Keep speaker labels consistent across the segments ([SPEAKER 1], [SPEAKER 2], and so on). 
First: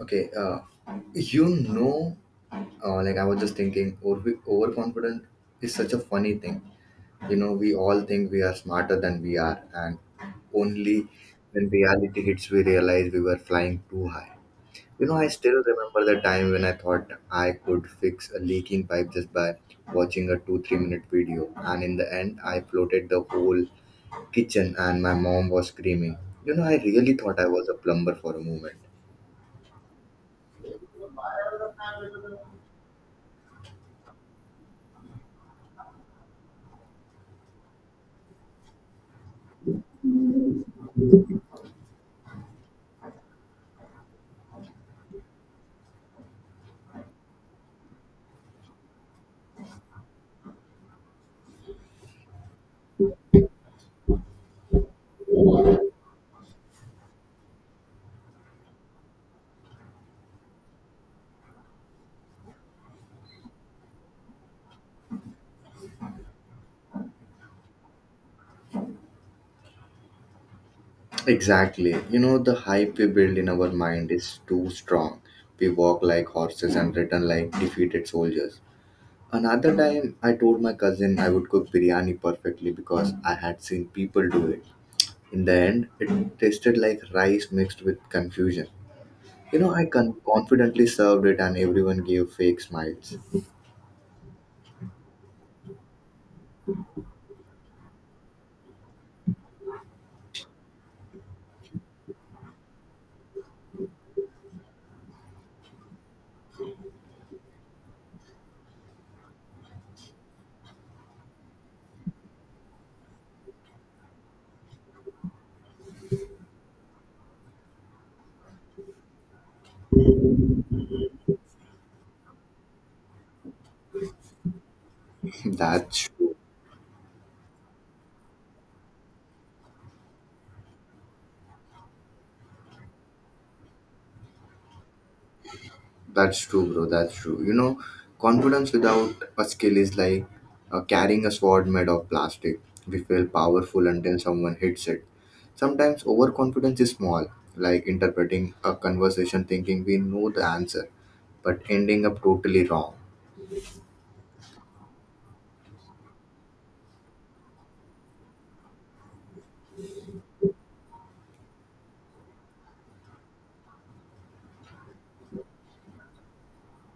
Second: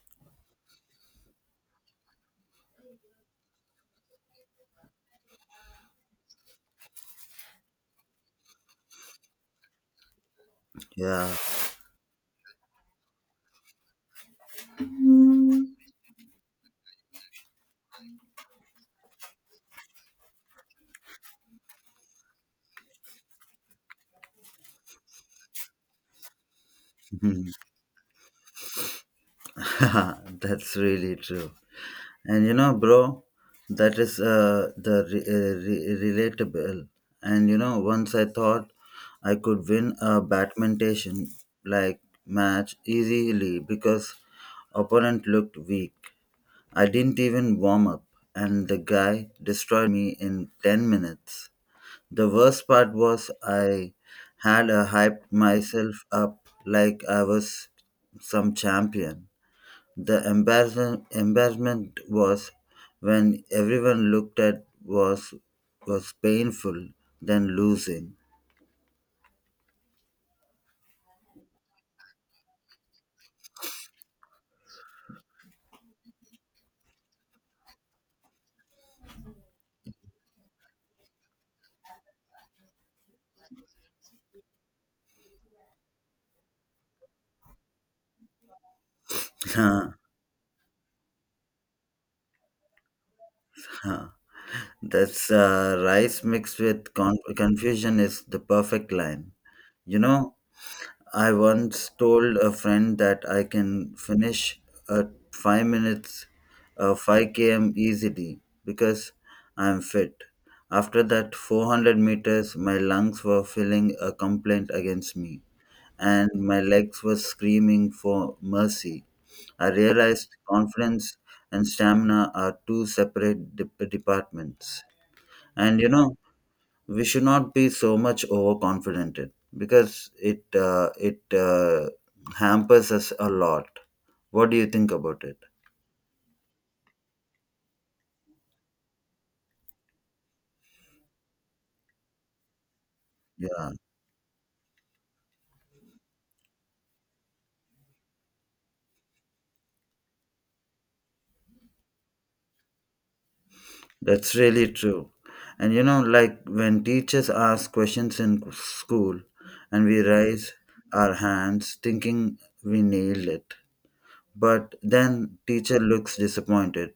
[SPEAKER 1] Okay, uh, you know, like I was just thinking, overconfident is such a funny thing. You know, we all think we are smarter than we are, and only
[SPEAKER 2] Yeah,
[SPEAKER 1] when reality hits, we realize we were flying too high. You know, I still remember the time when I thought I could fix a leaking pipe just by watching a 2 3 minute video, and in the end, I floated the whole kitchen, and my mom was screaming. You know, I really thought I was a plumber for a moment.
[SPEAKER 2] that's really true. And you know, bro, that is relatable. And you know, once I thought I could win a badminton like match easily because opponent looked weak. I didn't even warm up, and the guy destroyed me in 10 minutes. The worst part was I had hyped myself up like I was some champion. The embarrassment was when everyone looked at was painful than losing.
[SPEAKER 1] Exactly. You know, the hype we build in our mind is too strong. We walk like horses and return like defeated soldiers. Another time, I told my cousin I would cook biryani perfectly because I had seen people do it. In the end, it tasted like rice mixed with confusion. You know, I
[SPEAKER 2] Huh,
[SPEAKER 1] confidently served it and everyone gave fake smiles.
[SPEAKER 2] huh. That's rice mixed with confusion is the perfect line. You know, I once told a friend that I can finish a five km easily because I'm fit. After that 400 meters, my lungs were feeling a complaint against me, and my legs were screaming for mercy. I realized confidence and stamina are two separate departments. And you
[SPEAKER 1] That's
[SPEAKER 2] know,
[SPEAKER 1] true.
[SPEAKER 2] we should not be so much overconfident because it hampers us a lot. What do you think about it?
[SPEAKER 1] That's true, bro. That's true. You know, confidence without a skill is like carrying a sword made of plastic. We feel
[SPEAKER 2] Yeah,
[SPEAKER 1] powerful until someone hits it. Sometimes overconfidence is small, like interpreting a conversation thinking we know the answer, but ending up totally wrong.
[SPEAKER 2] that's really true. And you know, like when teachers ask questions in school and we raise our hands thinking we nailed it, but then teacher looks disappointed.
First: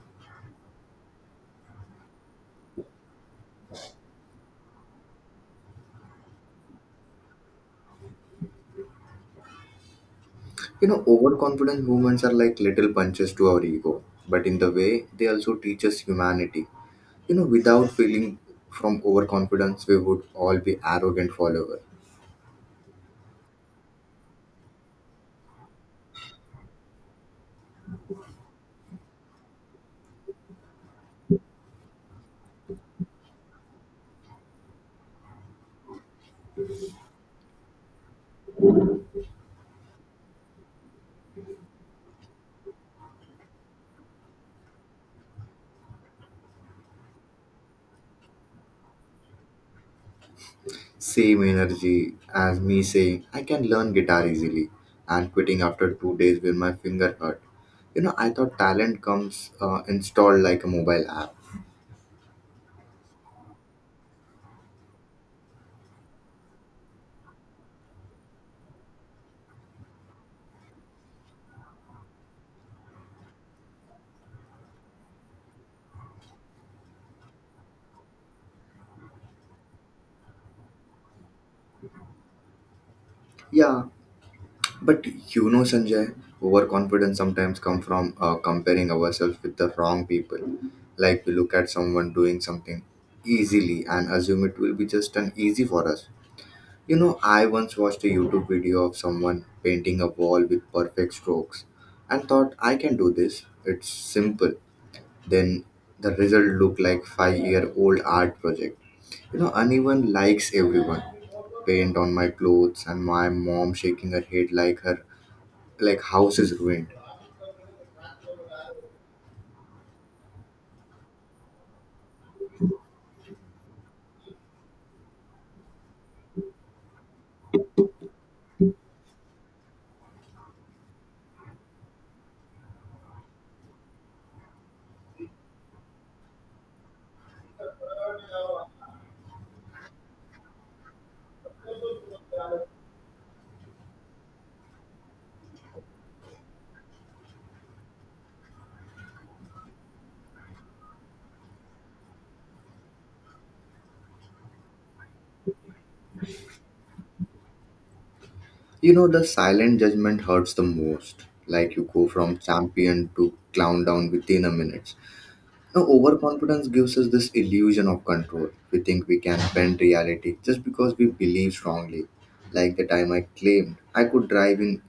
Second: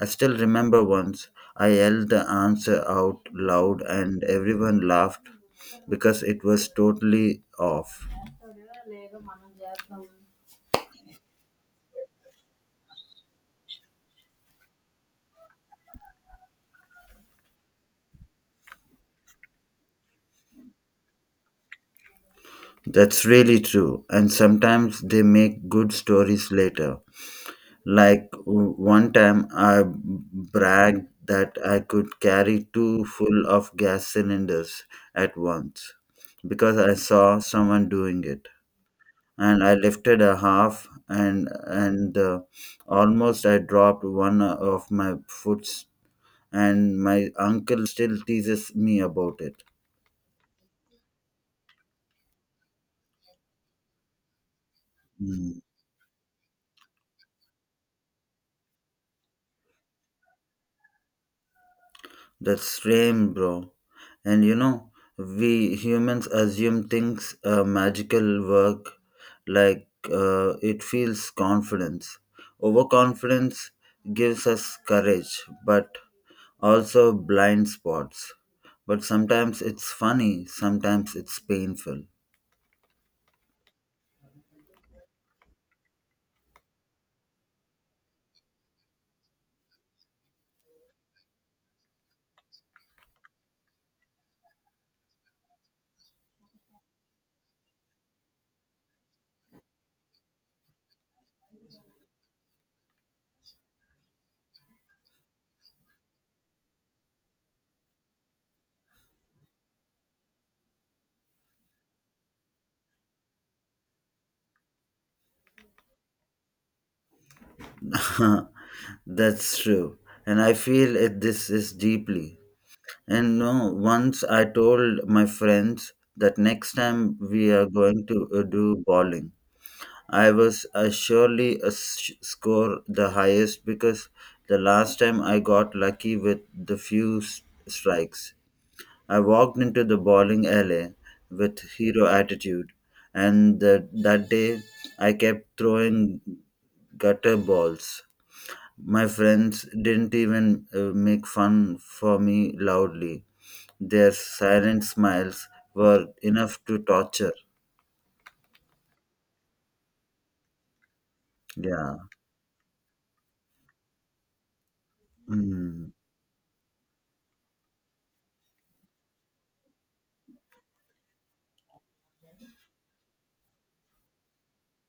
[SPEAKER 2] I still remember once I yelled the answer out loud and everyone laughed because it was totally off.
[SPEAKER 1] You know, overconfident movements are like little punches to our ego, but in the way, they also teach us humanity. You know, without feeling from overconfidence, we would all be arrogant followers.
[SPEAKER 2] That's really true. And sometimes they make good stories later. Like one time I bragged that I could carry two full of gas cylinders at once because I saw someone doing it, and I lifted a half and almost I dropped one of my foots and my uncle still teases me about it.
[SPEAKER 1] Same energy as me saying, I can learn guitar easily and
[SPEAKER 2] Hmm.
[SPEAKER 1] quitting after 2 days when my finger hurt. You know, I thought talent comes installed like a mobile app.
[SPEAKER 2] That's strange, bro. And you know, we humans assume things magical work like it feels confidence. Overconfidence gives us courage, but also blind spots. But sometimes it's funny, sometimes it's painful.
[SPEAKER 1] Yeah, but you know, Sanjay, overconfidence sometimes come from comparing ourselves with the wrong people. Like we look at someone doing something easily and assume it will be just an easy for us. You know, I once watched a YouTube video of someone painting a wall with perfect strokes and thought, I can do this. It's simple. Then the result looked like 5 year old art project. You know, uneven likes everyone. Paint on my clothes and my mom shaking her head like her like house is ruined.
[SPEAKER 2] That's true. And I feel it, this is deeply. And no, once I told my friends that next time we are going to do bowling. I was surely score the highest because the last time I got lucky with the few strikes. I walked into the bowling alley with hero attitude, and that day I kept throwing gutter balls. My friends didn't even make fun for me loudly. Their silent smiles were enough to torture.
[SPEAKER 1] You know, the silent judgment hurts the most. Like you
[SPEAKER 2] Yeah,
[SPEAKER 1] go from champion to clown down within a minute. Now,
[SPEAKER 2] mm,
[SPEAKER 1] overconfidence gives us this illusion of control. We think we can bend reality just because we believe strongly. Like the time I claimed I could drive in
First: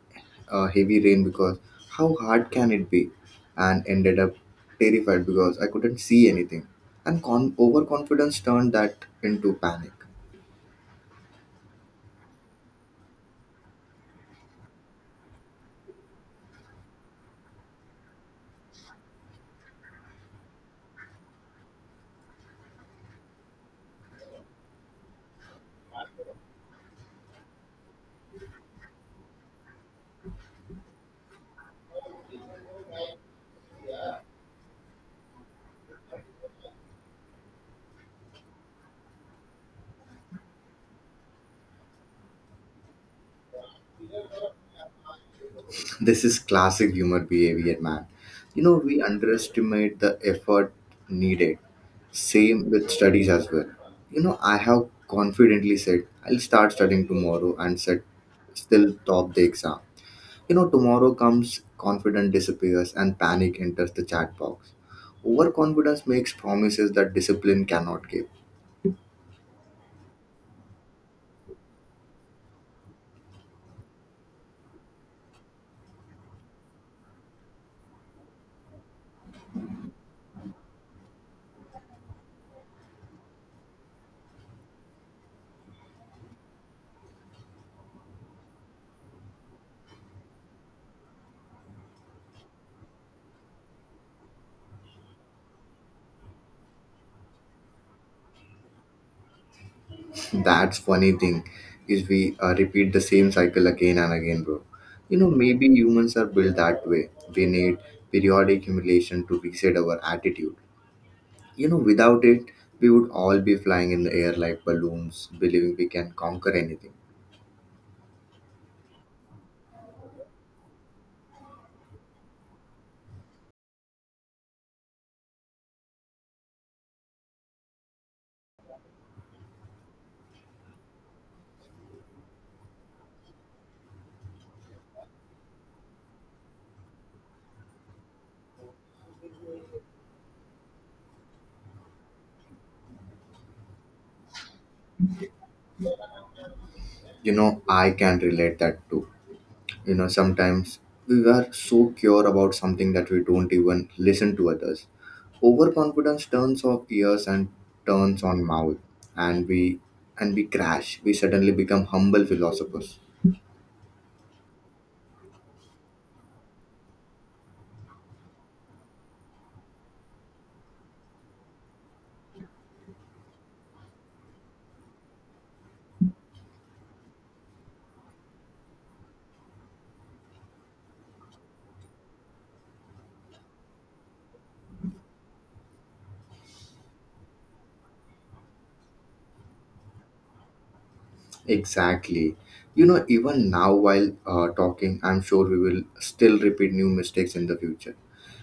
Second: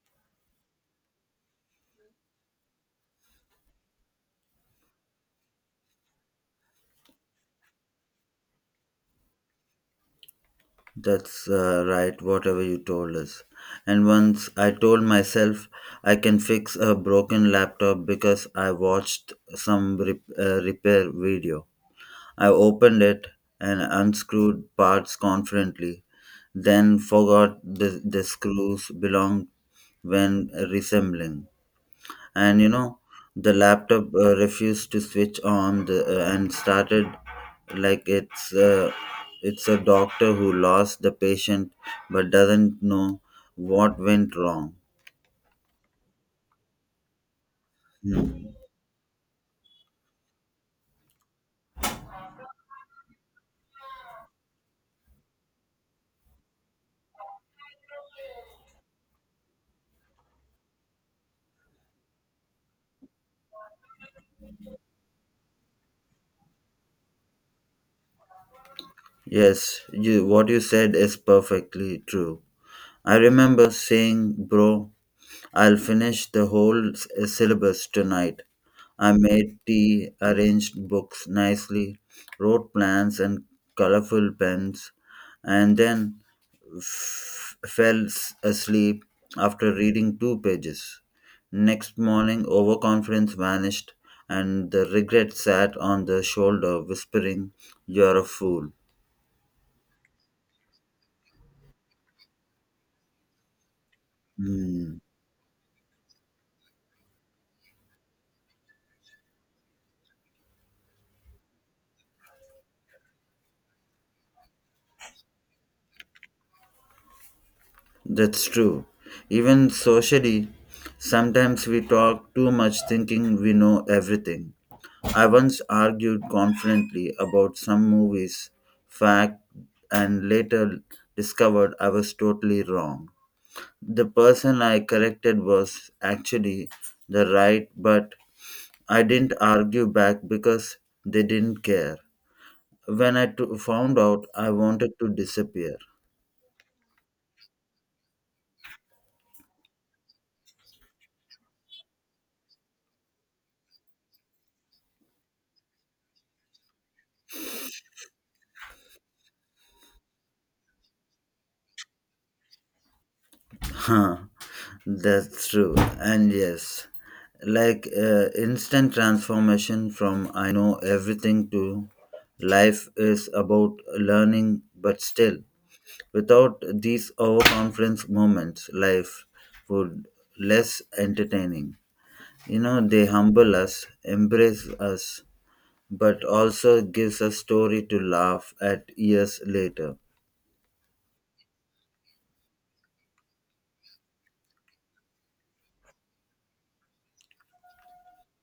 [SPEAKER 1] heavy rain because how hard can it be? And ended up terrified because I couldn't see anything. And overconfidence turned that into panic.
[SPEAKER 2] that's right, whatever you told us. And once I told myself I can fix a broken laptop because I watched some repair video. I opened it and unscrewed parts confidently, then forgot the screws belonged when reassembling. And you know, the laptop refused to switch on and started like it's a doctor who lost the patient but doesn't know what went wrong.
[SPEAKER 1] This is classic humor behavior, man.
[SPEAKER 2] Hmm.
[SPEAKER 1] You know, we underestimate the effort needed. Same with studies as well. You know, I have confidently said, I'll start studying tomorrow and said, still top the exam. You know, tomorrow comes, confidence disappears, and panic enters the chat box. Overconfidence makes promises that discipline cannot give.
[SPEAKER 2] Yes, you, what you said is perfectly true. I remember saying, bro, I'll finish the whole syllabus tonight. I made tea, arranged books nicely, wrote plans and colorful pens, and then fell asleep after reading two pages. Next morning, overconfidence vanished, and the regret sat on the shoulder, whispering, you're a fool.
[SPEAKER 1] That's funny thing is we repeat the same cycle again and again, bro.
[SPEAKER 2] Hmm.
[SPEAKER 1] You know, maybe humans are built that way. We need periodic humiliation to reset our attitude. You know, without it, we would all be flying in the air like balloons, believing we can conquer anything.
[SPEAKER 2] That's true. Even socially, sometimes we talk too much thinking we know everything. I once argued confidently about some movies, fact, and later discovered I was totally wrong. The person I corrected was actually the right, but I didn't argue back because they didn't care. When I found out, I wanted to disappear.
[SPEAKER 1] You know, I can relate that too. You know, sometimes we are so pure about something that we don't even listen to others. Overconfidence turns off ears and turns on mouth, and we crash. We suddenly become humble philosophers.
[SPEAKER 2] Huh, that's true. And yes, like instant transformation from I know everything to life is about learning, but still, without these overconfidence moments, life would less entertaining. You know, they humble us, embrace us, but also gives us story to laugh at years later.
[SPEAKER 1] Exactly. You know, even now while talking, I'm sure we will still repeat new mistakes in the future.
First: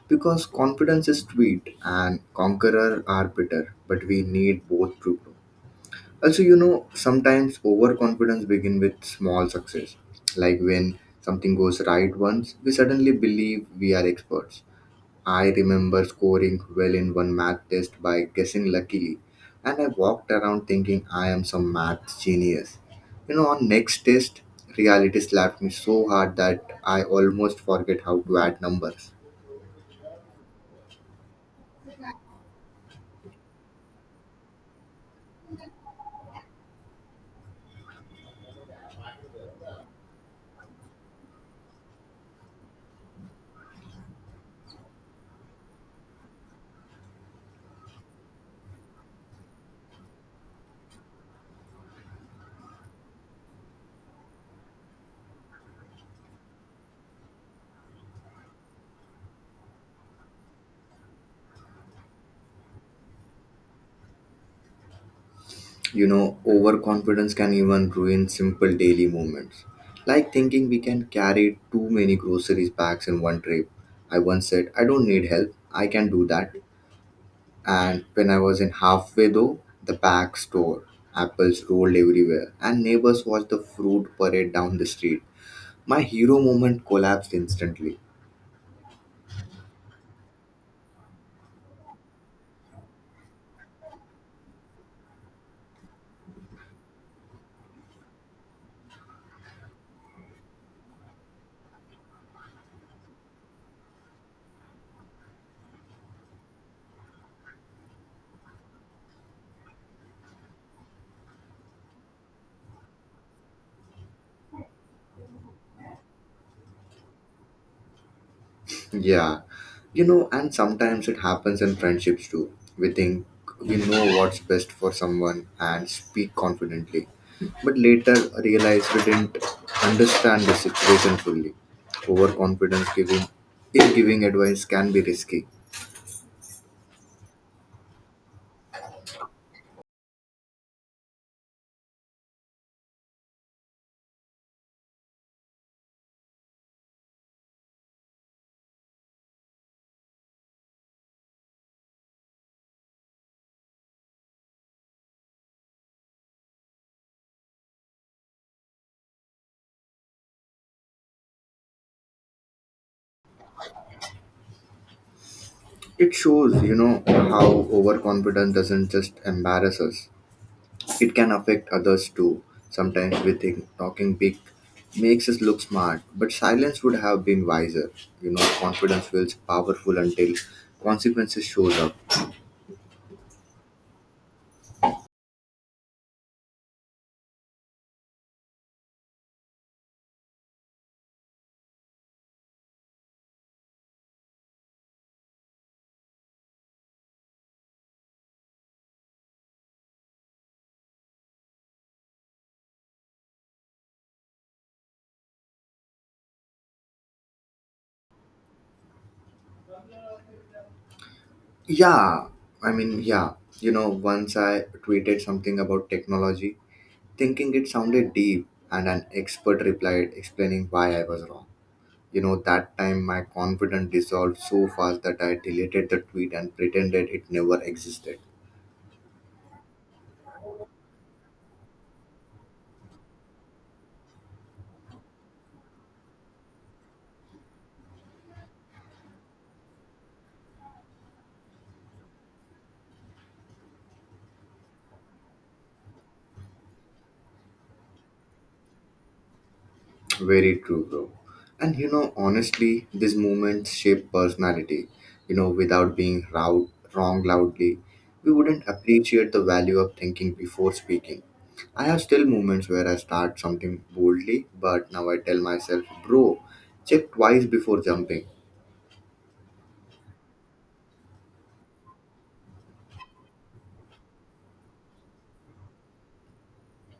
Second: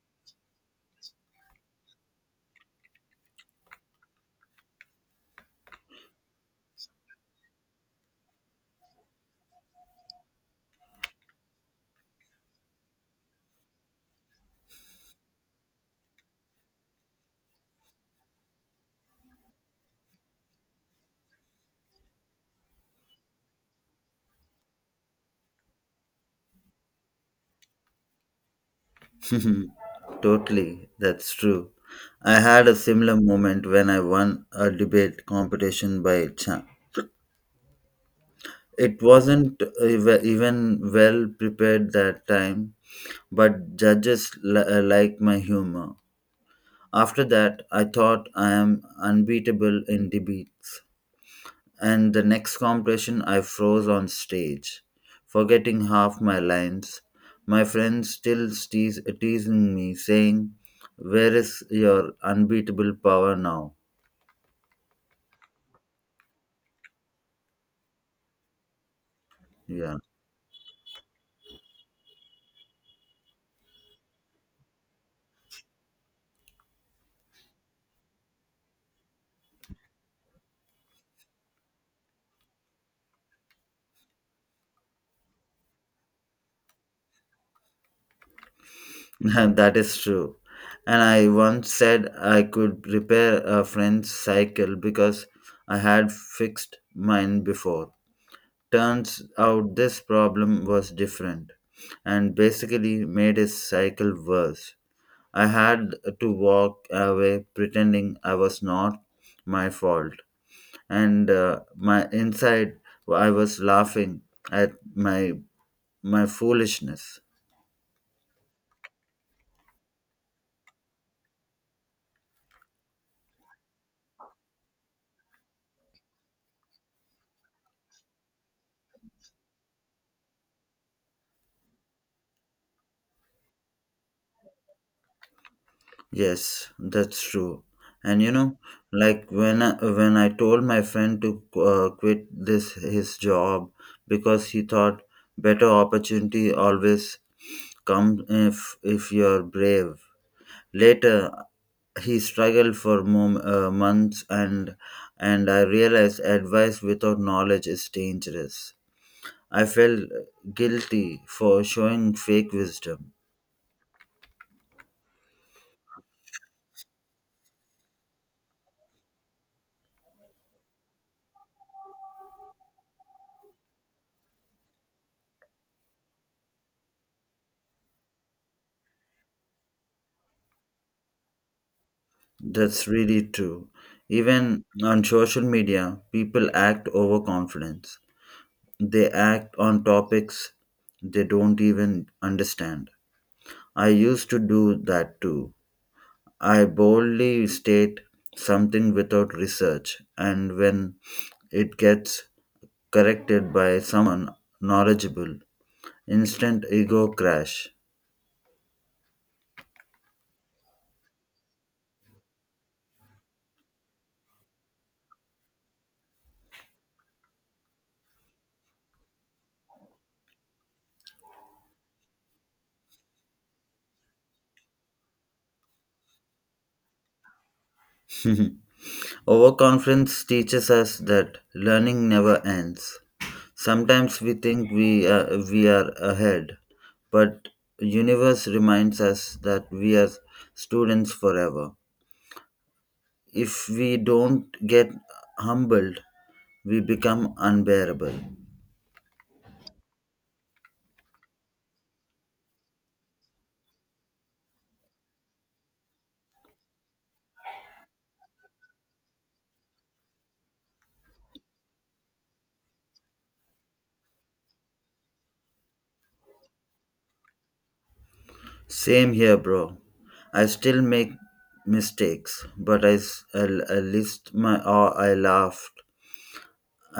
[SPEAKER 1] Because confidence is sweet and conqueror are bitter, but we need both to grow. Also, you know, sometimes overconfidence begin with small success. Like when something goes right once, we suddenly believe we are experts. I remember scoring well in one math test by guessing luckily, and I walked around thinking I am some math genius. You know, on next test, reality slapped me so hard that I almost forget how to add numbers.
[SPEAKER 2] Totally, that's true. I had a similar moment when I won a debate competition by chance. It wasn't even well prepared that time, but judges like my humor. After that, I thought I am unbeatable in debates. And the next competition, I froze on stage, forgetting half my lines. My friends still teasing me, saying, where is your unbeatable power now?
[SPEAKER 1] You know, overconfidence can even ruin simple daily movements,
[SPEAKER 2] Yeah,
[SPEAKER 1] like thinking we can carry too many groceries bags in one trip. I once said, I don't need help, I can do that. And when I was in halfway though, the back store, apples rolled everywhere, and neighbors watched the fruit parade down the street. My hero moment collapsed instantly.
[SPEAKER 2] that is true. And I once said I could repair a friend's cycle because I had fixed mine before. Turns out this problem was different and basically made his cycle worse. I had to walk away pretending I was not my fault. And my inside, I was laughing at my foolishness.
[SPEAKER 1] Yeah, you know, and sometimes it happens in friendships too. We think we know what's best for someone and speak confidently, but later realize we didn't understand the situation fully. Overconfidence giving in giving advice can be risky.
[SPEAKER 2] Yes, that's true. And you know, like when I told my friend to quit this his job because he thought better opportunity always come if you're brave. Later, he struggled for months, and I realized advice without knowledge is dangerous. I felt guilty for showing fake wisdom.
[SPEAKER 1] It shows, you know, how overconfidence doesn't just embarrass us. It can affect others too. Sometimes we think talking big makes us look smart, but silence would have been wiser. You know, confidence feels powerful until consequences shows up.
[SPEAKER 2] That's really true. Even on social media, people act overconfident. They act on topics they don't even understand. I used to do that too. I boldly state something without research, and when it gets corrected by someone knowledgeable, instant ego crash.
[SPEAKER 1] Yeah, yeah. You know, once I tweeted something about technology, thinking it sounded deep, and an expert replied explaining why I was wrong. You know, that time my confidence dissolved so fast that I deleted the tweet and pretended it never existed.
[SPEAKER 2] Overconfidence teaches us that learning never ends. Sometimes we think we are ahead, but universe reminds us that we are students forever. If we don't get humbled, we become unbearable.
[SPEAKER 1] Very true, bro. And you know, honestly, these moments shape personality. You know, without being round, wrong loudly, we wouldn't appreciate the value of thinking before speaking. I have still moments where I start something boldly, but now I tell myself, bro, check twice before jumping.
[SPEAKER 2] Same here, bro. I still make mistakes, but I list my or I laughed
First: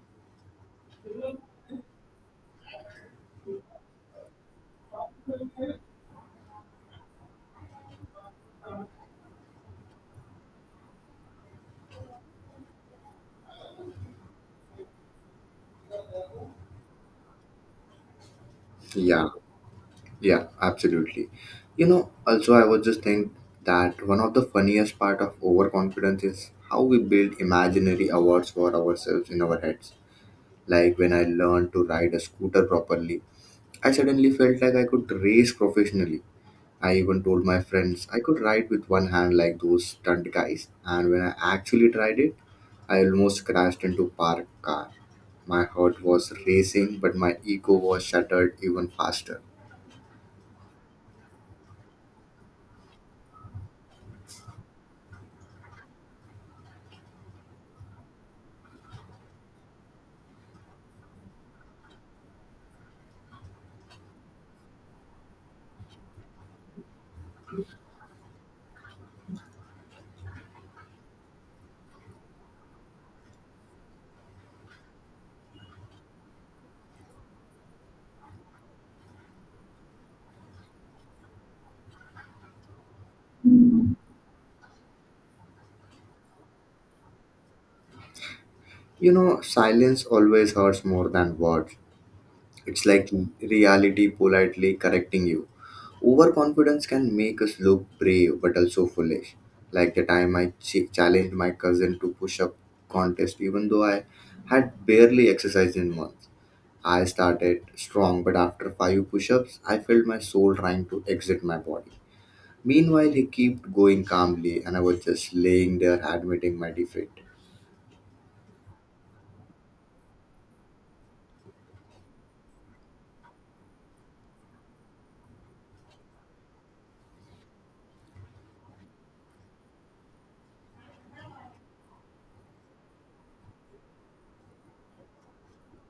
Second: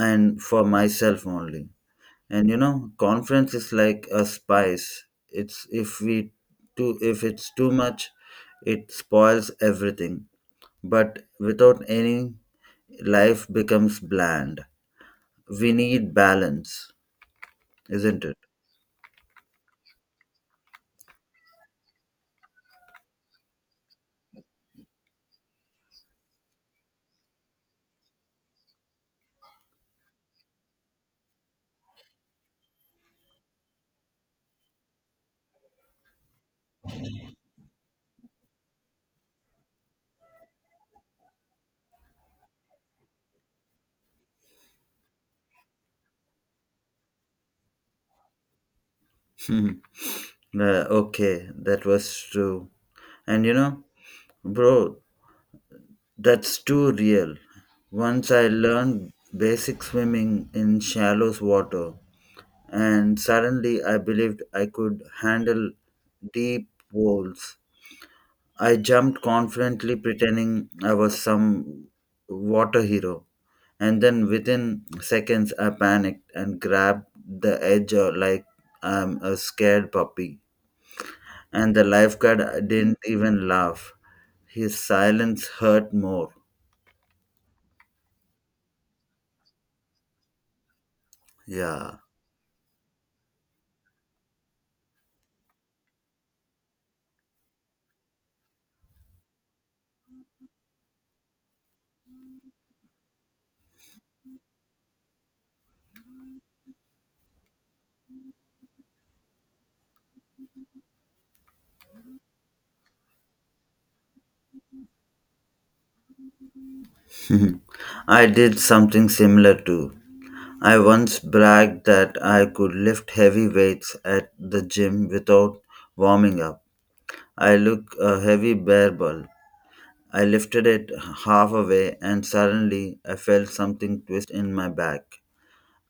[SPEAKER 2] and for myself only. And you know, conference is like a spice. It's if it's too much, it spoils everything. But without any, life becomes bland. We need balance, isn't it?
[SPEAKER 1] Yeah, yeah, absolutely. You know, also, I was just think that one of the funniest part of overconfidence is how we build imaginary awards for ourselves in our heads. Like when I learned to ride a scooter properly, I suddenly felt like I could race professionally. I even told my friends I could ride with one hand like those stunt guys. And when I actually tried it, I almost crashed into parked car. My heart was racing, but my ego was shattered even faster.
[SPEAKER 2] Okay, that was true. And you know, bro, that's too real. Once I learned basic swimming in shallow water, and suddenly I believed I could handle deep pools. I jumped confidently, pretending I was some water hero. And then within seconds, I panicked and grabbed the edge like I'm a scared puppy. And the lifeguard didn't even laugh. His silence hurt more.
[SPEAKER 1] You know, silence always hurts more than words.
[SPEAKER 2] Yeah.
[SPEAKER 1] It's like reality politely correcting you. Overconfidence can make us look brave but also foolish. Like the time I challenged my cousin to push up contest, even though I had barely exercised in months. I started strong, but after five push ups, I felt my soul trying to exit my body. Meanwhile, he kept going calmly, and I was just laying there admitting my defeat.
[SPEAKER 2] Mhm. I did something similar too. I once bragged that I could lift heavy weights at the gym without warming up. I looked a heavy bear ball. I lifted it half away and suddenly I felt something twist in my back.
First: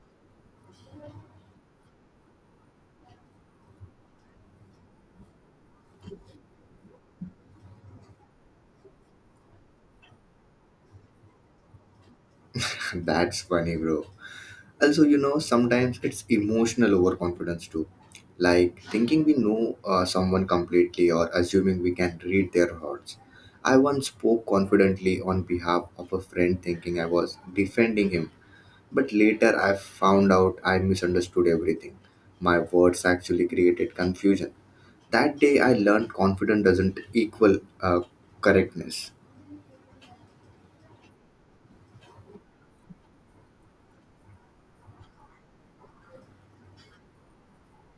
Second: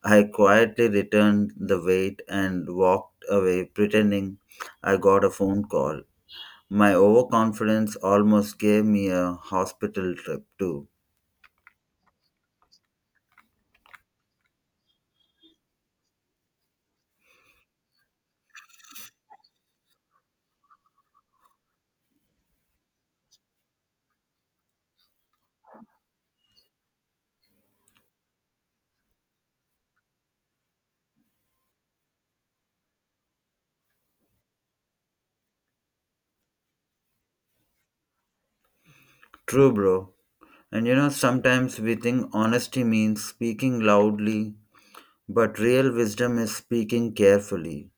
[SPEAKER 2] I quietly returned the weight and walked away pretending I got a phone call. My overconfidence almost gave me a hospital trip too.
[SPEAKER 1] That's funny, bro. Also, you know, sometimes it's emotional overconfidence too. Like thinking we know someone completely or assuming we can read their hearts. I once spoke confidently on behalf of a friend thinking I was defending him, but later I found out I misunderstood everything. My words actually created confusion. That day I learned confidence doesn't equal correctness.
[SPEAKER 2] True, bro. And you know, sometimes we think honesty means speaking loudly, but real wisdom is speaking carefully.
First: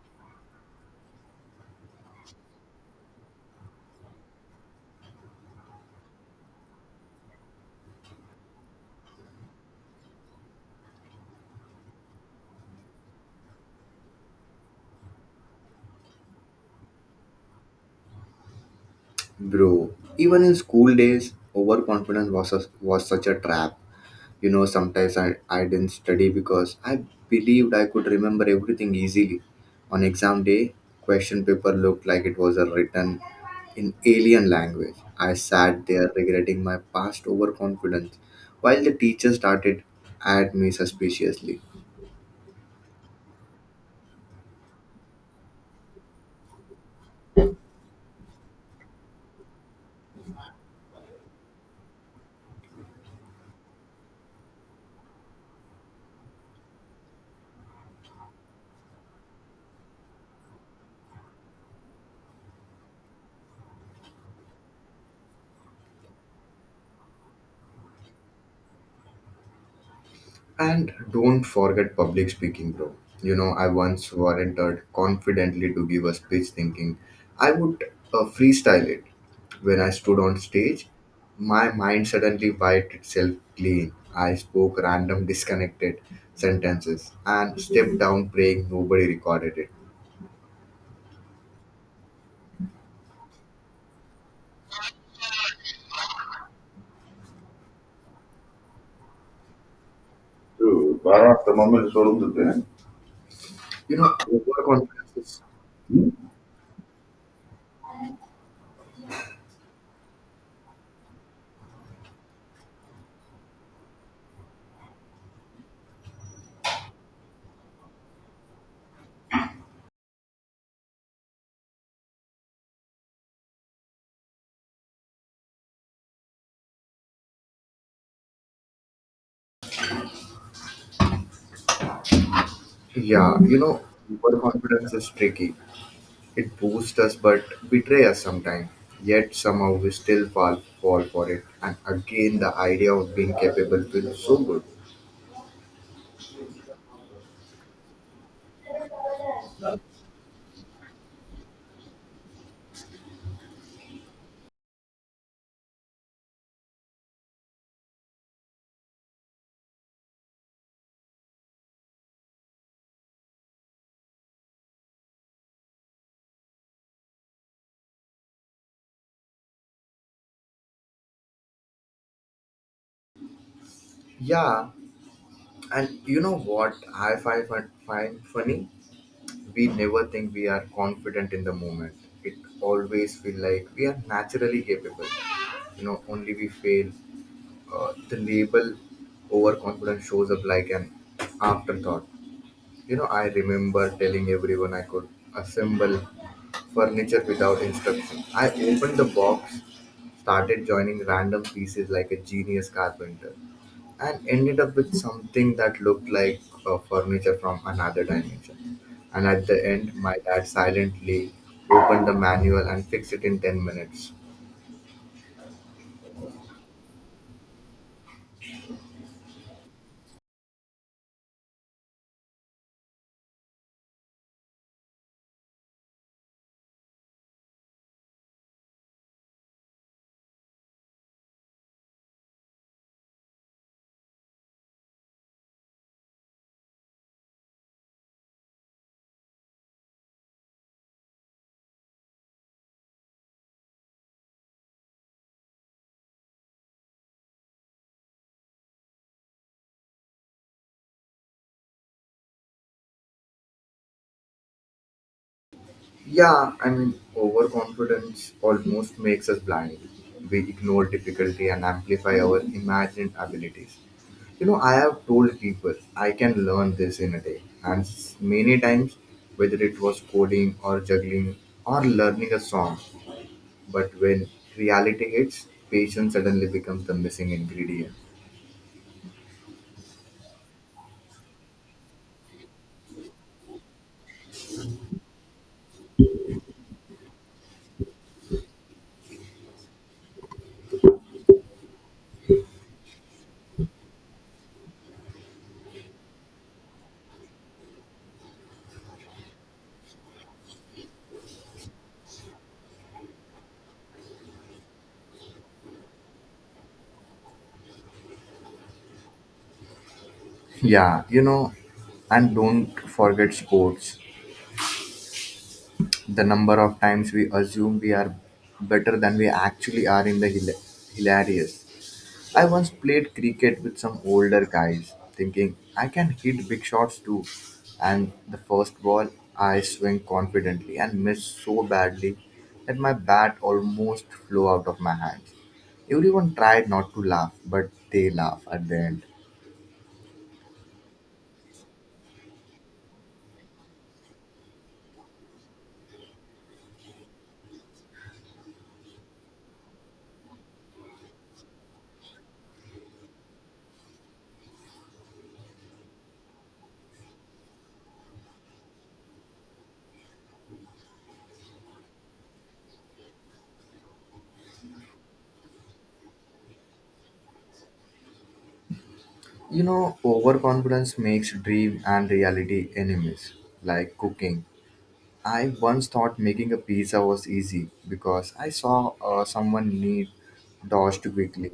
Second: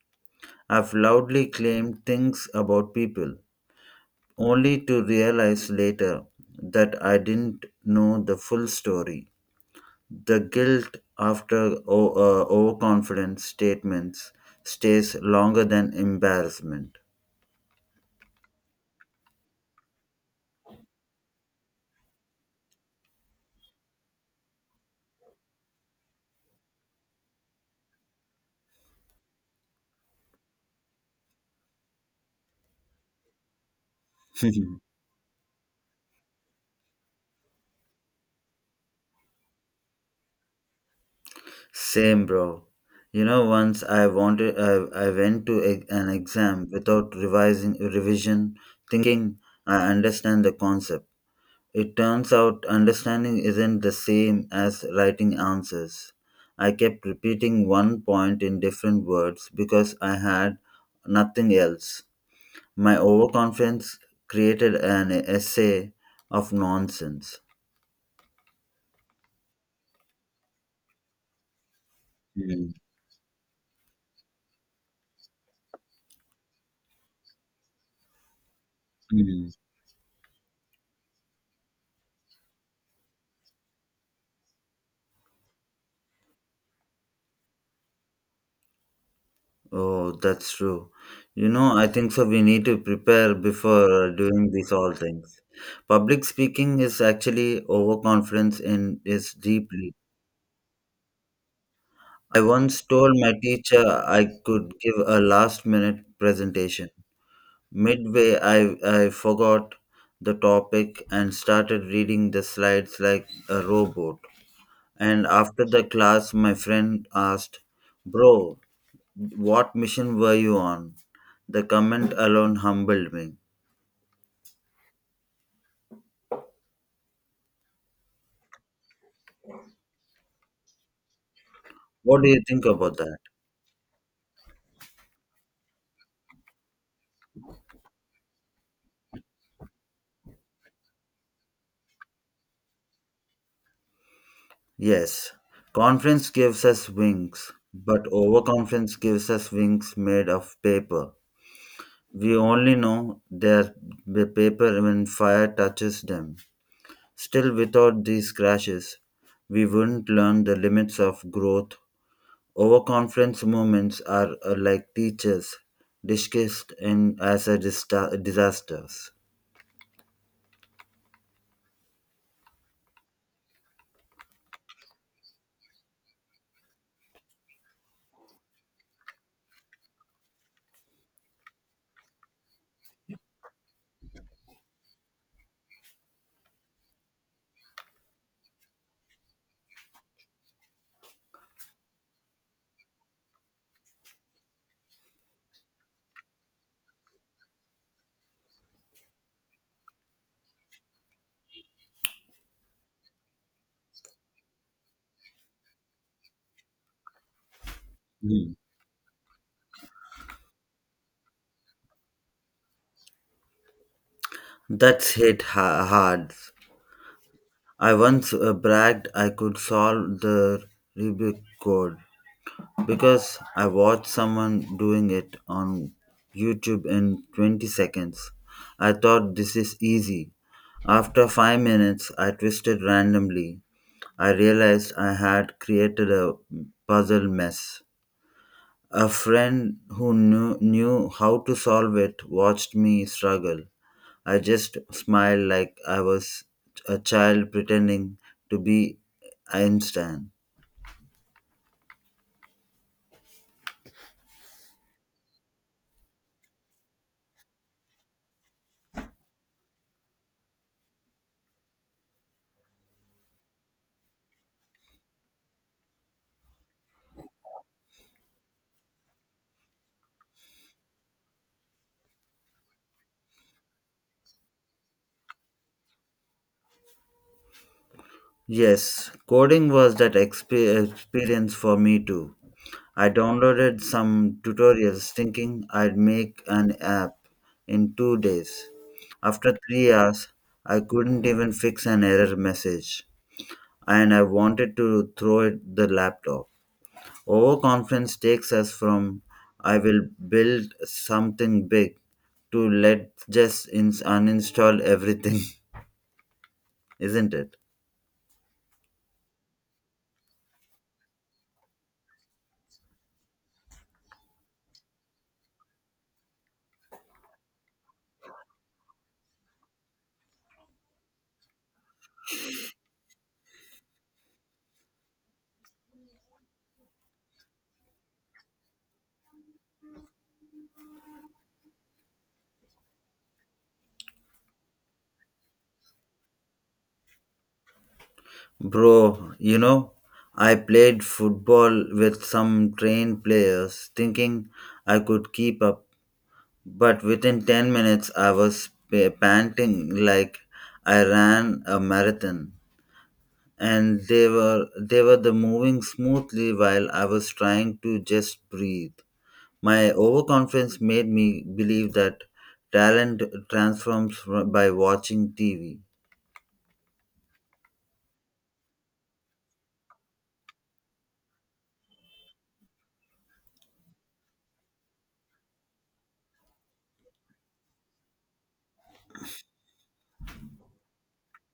[SPEAKER 2] I've loudly claimed things about people, only to realize later that I didn't know the full story. The guilt after overconfident statements stays longer than embarrassment.
[SPEAKER 1] Bro, even in school days, overconfidence was, a, was such a trap. You know, sometimes I didn't study because I believed I could remember everything easily. On exam day, question paper looked like it was a written in alien language. I sat there regretting my past overconfidence while the teacher started at me suspiciously.
[SPEAKER 2] Same, bro. You know, once I wanted, I went to an exam without revising revision, thinking I understand the concept. It turns out understanding isn't the same as writing answers. I kept repeating one point in different words because I had nothing else. My overconfidence created an essay of nonsense.
[SPEAKER 1] And don't forget public speaking,
[SPEAKER 2] Mm,
[SPEAKER 1] bro. You know, I once volunteered confidently to give a speech thinking I would freestyle it.
[SPEAKER 2] mm.
[SPEAKER 1] When I stood on stage, my mind suddenly wiped itself clean. I spoke random, disconnected sentences and stepped down praying nobody recorded it.
[SPEAKER 2] Oh, that's true. You know, I think so. We need to prepare before doing these all things. Public speaking is actually overconfidence and is deeply.
[SPEAKER 1] True. பாராட்டுற moment
[SPEAKER 2] I
[SPEAKER 1] சொல்லுந்துட்டேன்.
[SPEAKER 2] once told my teacher
[SPEAKER 1] You know,
[SPEAKER 2] I could give
[SPEAKER 1] overconfidence
[SPEAKER 2] a
[SPEAKER 1] is,
[SPEAKER 2] last minute
[SPEAKER 1] ம்?
[SPEAKER 2] presentation. Midway, I forgot the topic and started reading the slides like a robot. And after the class, my friend asked, bro, what mission were you on? The comment alone humbled me. What do you think about that?
[SPEAKER 1] Yeah, you know, overconfidence is tricky. It boosts us but betrays us sometimes. Yet somehow we still fall for it. And again, the idea of being capable feels so good.
[SPEAKER 2] Yes, conference gives us wings, but overconfidence gives us wings made of paper. We only know the paper when fire touches them. Still, without these crashes, we wouldn't learn the limits of growth. Overconfidence moments are like teachers discussed in as a disasters.
[SPEAKER 1] Yeah. And you know what I find, find funny? We never think we are confident in the moment. It always feel like we are naturally capable. You know, only we fail. The label overconfidence shows up like an afterthought. You know, I remember telling everyone I could assemble furniture without instruction. I opened the box, started joining random pieces like a genius carpenter and ended up with something that looked like furniture from another dimension. And at the end, my dad silently opened the manual and fixed it in 10 minutes.
[SPEAKER 2] That's hit hard. I once bragged I could solve the Rubik code because I watched someone doing it on YouTube in 20 seconds. I thought this is easy. After 5 minutes, I twisted randomly. I realized I had created a puzzle mess. A friend who knew how to solve it watched me struggle. I just smiled like I was a child pretending to be Einstein.
[SPEAKER 1] Overconfidence almost makes us blind. We ignore difficulty and amplify our imagined abilities. You know, I have told people I can learn this in a day, and many times, whether it was coding or juggling or learning a song, but when reality hits, patience suddenly becomes the missing ingredient.
[SPEAKER 2] Yes, coding was that experience for me too. I downloaded some tutorials thinking I'd make an app in 2 days. After 3 hours, I couldn't even fix an error message, and I wanted to throw it the laptop. Overconfidence takes us from I will build something big to let's just uninstall everything, isn't it?
[SPEAKER 1] Yeah, you know, and don't forget sports. The number of times we assume we are better than we actually are in the hilarious. I once played cricket with some older guys, thinking I can hit big shots too. And the first ball, I swing confidently and missed so badly that my bat almost flew out of my hands. Everyone tried not to laugh, but they laugh at the end.
[SPEAKER 2] Bro, you know, I played football with some trained players thinking I could keep up, but within 10 minutes I was panting like I ran a marathon and they were the moving smoothly while I was trying to just breathe. My overconfidence made me believe that talent transforms by watching TV.
[SPEAKER 1] You know, overconfidence makes dream and reality enemies, like cooking. I once thought making a pizza was easy because I saw someone knead dough too quickly.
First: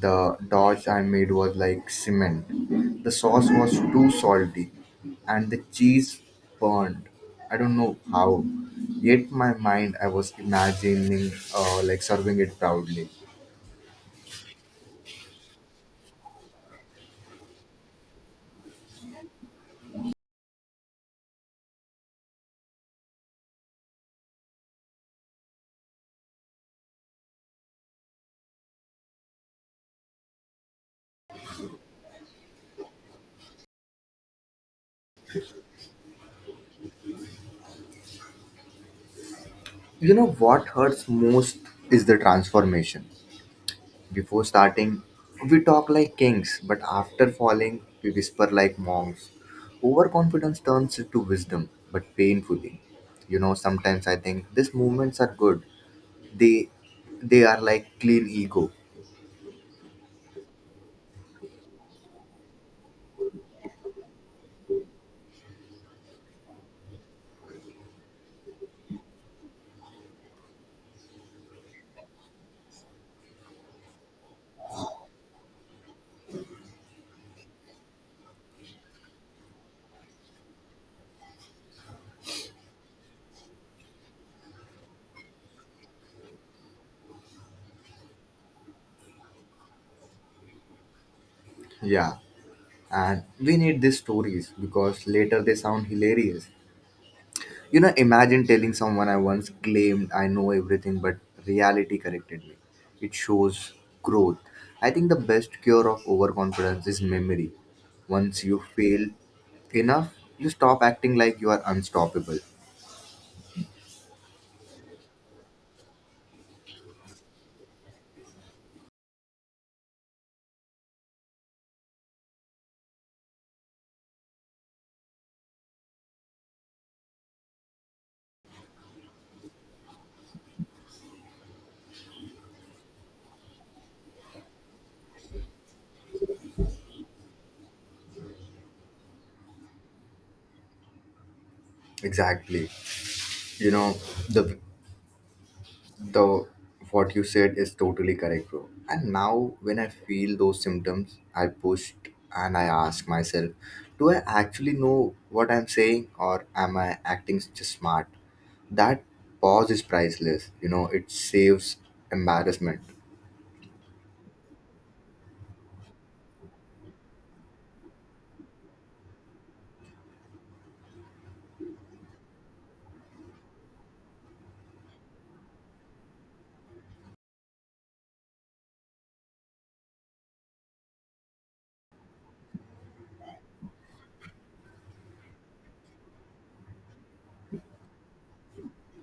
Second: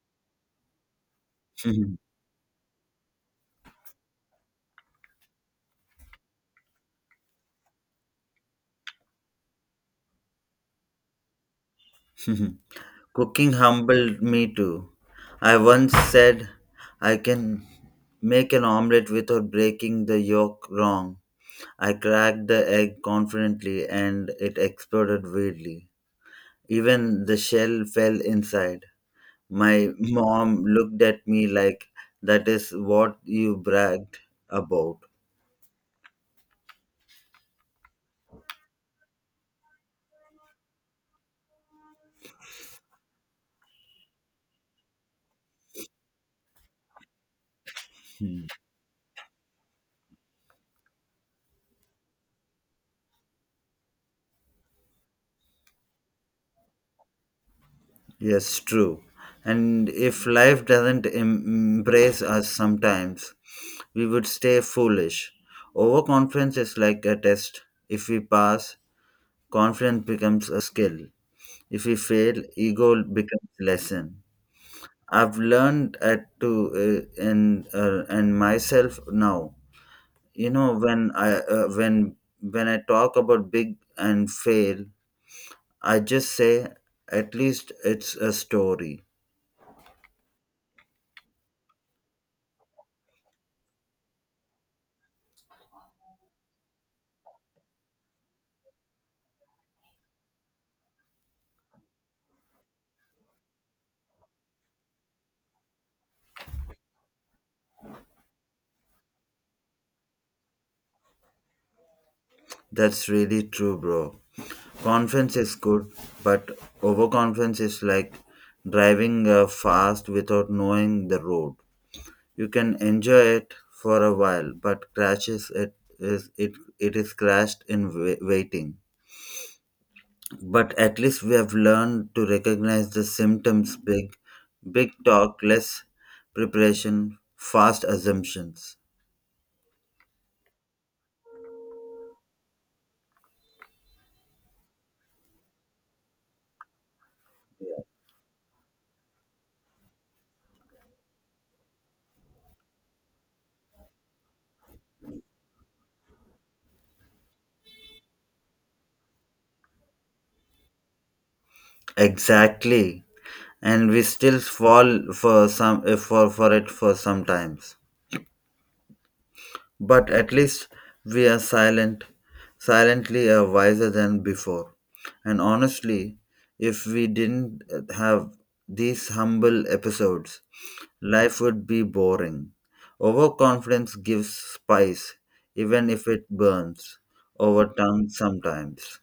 [SPEAKER 1] The dough I made was like cement. The sauce was too salty and the cheese burned. I don't know how. Yet my mind I was imagining like serving it proudly.
[SPEAKER 2] Cooking humbled me too. I once said I can make an omelette without breaking the yolk wrong. I cracked the egg confidently and it exploded weirdly. Even the shell fell inside. My mom looked at me like that is what you bragged about.
[SPEAKER 1] You know what hurts most is the transformation. Before starting, we talk like kings, but after falling, we whisper like monks. Overconfidence turns into wisdom, but painfully. You know, sometimes I think these movements are good. They they are like clean
[SPEAKER 2] Yes,
[SPEAKER 1] ego.
[SPEAKER 2] true. And if life doesn't embrace us sometimes, we would stay foolish. Overconfidence is like a test. If we pass, confidence becomes a skill. If we fail, ego becomes lesson. I've learned at to in myself now. You know when I talk about big and fail, I just say at least it's a story.
[SPEAKER 1] Yeah. And we need these stories because later they sound hilarious. You know, imagine telling someone I once claimed I know everything, but reality corrected me. It shows growth. I think the best cure of overconfidence is memory. Once you fail enough, you stop acting like you are unstoppable.
[SPEAKER 2] That's really true, bro. Confidence is good, but overconfidence is like driving fast without knowing the road. You can enjoy it for a while, but crashes it is it it is crashed in waiting. But at least we have learned to recognize the symptoms. Big talk, less preparation, fast assumptions.
[SPEAKER 1] Exactly. You know, the the what you said is totally correct, bro. And now when I feel those symptoms, I pushed and I ask myself, do I actually know what I'm saying or am I acting just smart? That pause is priceless. You know, it saves embarrassment.
[SPEAKER 2] Exactly. And we still fall for for it for sometimes. But at least we are silently are wiser than before. And honestly, if we didn't have these humble episodes, life would be boring. Overconfidence gives spice, even if it burns over tongue sometimes.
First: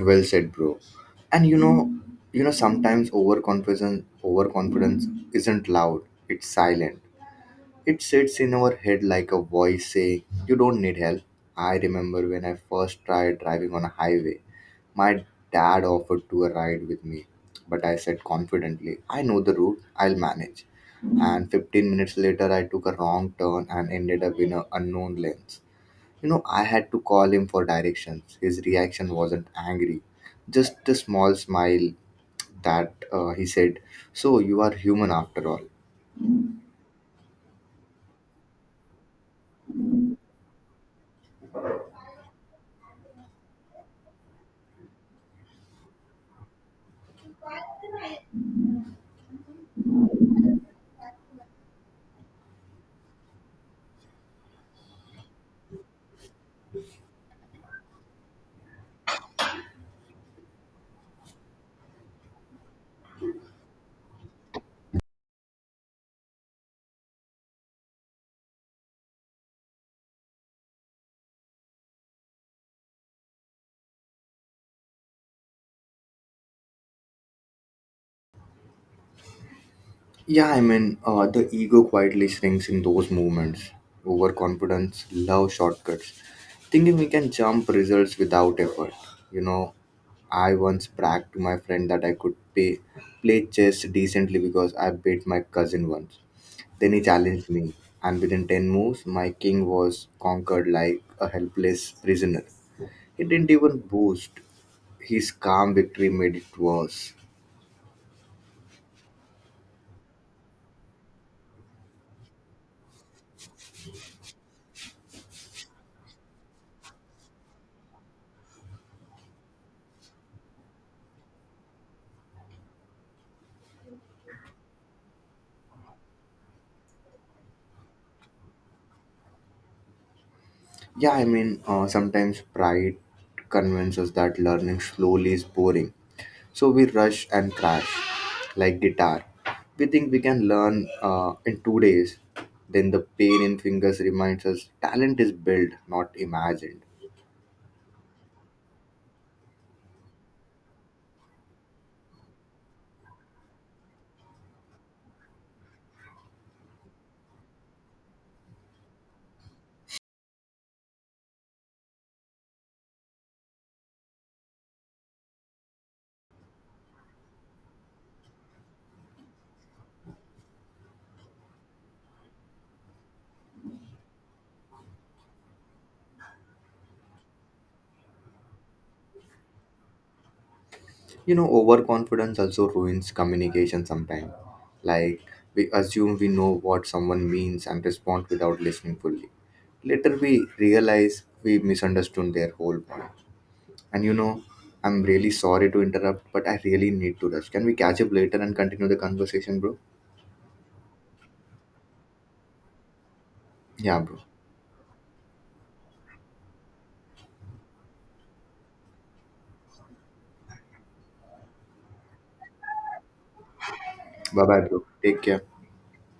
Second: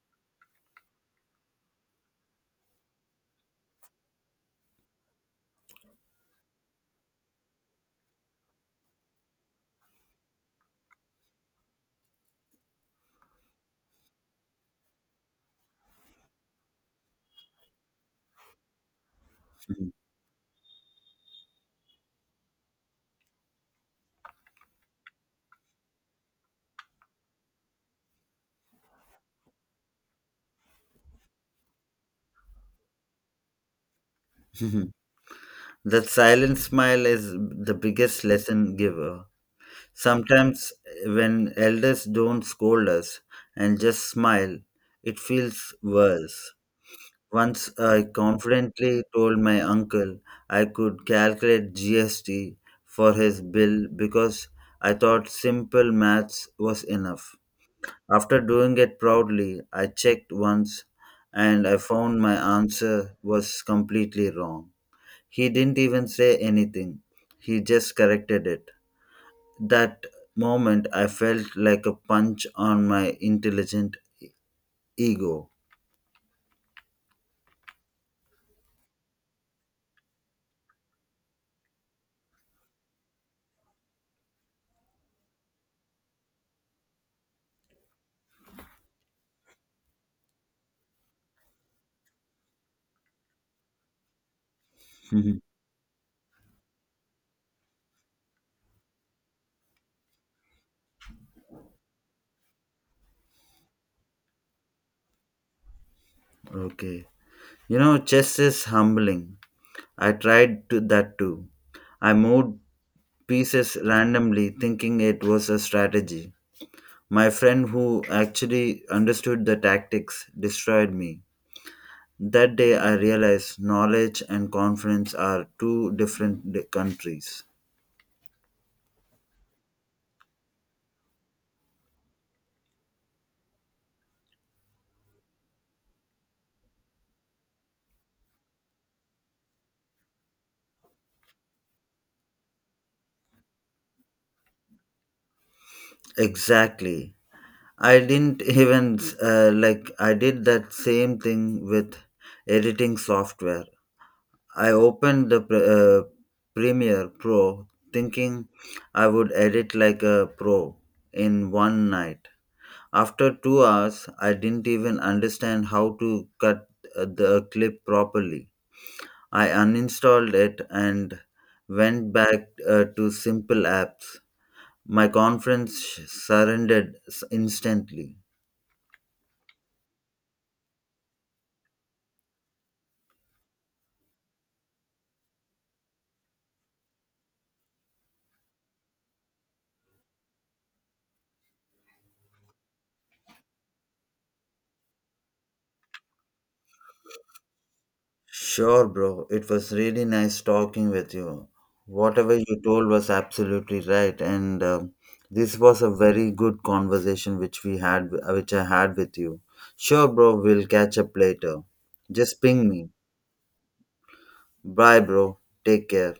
[SPEAKER 1] Well said, bro. And you know sometimes overconfidence overconfidence isn't loud, it's silent. It sits in our head like a voice saying, You don't need help. I remember when I first tried driving on a highway. My dad offered to a ride with me, but I said confidently, I know the route, I'll manage. And 15 minutes later, I took a wrong turn and ended up in an unknown lanes. You know, I had to call him for directions. His reaction wasn't angry, just a small smile that he said, So you are human after all.
[SPEAKER 2] That silent smile is the biggest lesson giver. Sometimes, when elders don't scold us and just smile, it feels worse. Once I confidently told my uncle I could calculate GST for his bill because I thought simple maths was enough. After doing it proudly, I checked once and I found my answer was completely wrong. He didn't even say anything, he just corrected it. That moment, I felt like a punch on my intelligent ego.
[SPEAKER 1] The ego quietly shrinks in those movements. Overconfidence, love shortcuts, thinking we can jump results without effort. You know, I once bragged to my friend that I could play chess decently because I beat
[SPEAKER 2] Mhm.
[SPEAKER 1] my cousin once. Then he challenged me, and within 10 moves, my king was conquered like a helpless prisoner. He didn't even boast; his calm victory made it
[SPEAKER 2] Okay.
[SPEAKER 1] worse.
[SPEAKER 2] You know, chess is humbling. I tried to that too. I moved pieces randomly, thinking it was a strategy. My friend, who actually understood the tactics, destroyed me. That day, I realized knowledge and confidence are two different countries.
[SPEAKER 1] Sometimes pride convinces that learning slowly is boring. So we rush and crash, like guitar. We think we can learn in 2 days. Then the pain in fingers reminds us talent is built, not imagined.
[SPEAKER 2] Exactly. I didn't even like I did that same thing with editing software. I opened the Premiere Pro thinking I would edit like a pro in one night. After 2 hours, I didn't even understand how to cut the clip properly. I uninstalled it and went back to simple apps. My conference surrendered instantly.
[SPEAKER 1] You know, overconfidence also ruins communication sometimes. Like, we assume we know what someone means and respond without listening fully. Later, we realize we misunderstood their whole point. And you know, I'm really sorry to interrupt, but I really need to rush. Can we catch up later and continue
[SPEAKER 2] Sure,
[SPEAKER 1] the
[SPEAKER 2] bro. It
[SPEAKER 1] conversation,
[SPEAKER 2] was
[SPEAKER 1] bro?
[SPEAKER 2] really nice talking with you. Whatever you told was absolutely
[SPEAKER 1] Yeah, bro.
[SPEAKER 2] right, and this was a very good conversation which which I had with you. Sure, bro. We'll catch up later. Just ping me.
[SPEAKER 1] Bye bye, bro.
[SPEAKER 2] Bye,
[SPEAKER 1] Take
[SPEAKER 2] bro.
[SPEAKER 1] care.
[SPEAKER 2] Take care.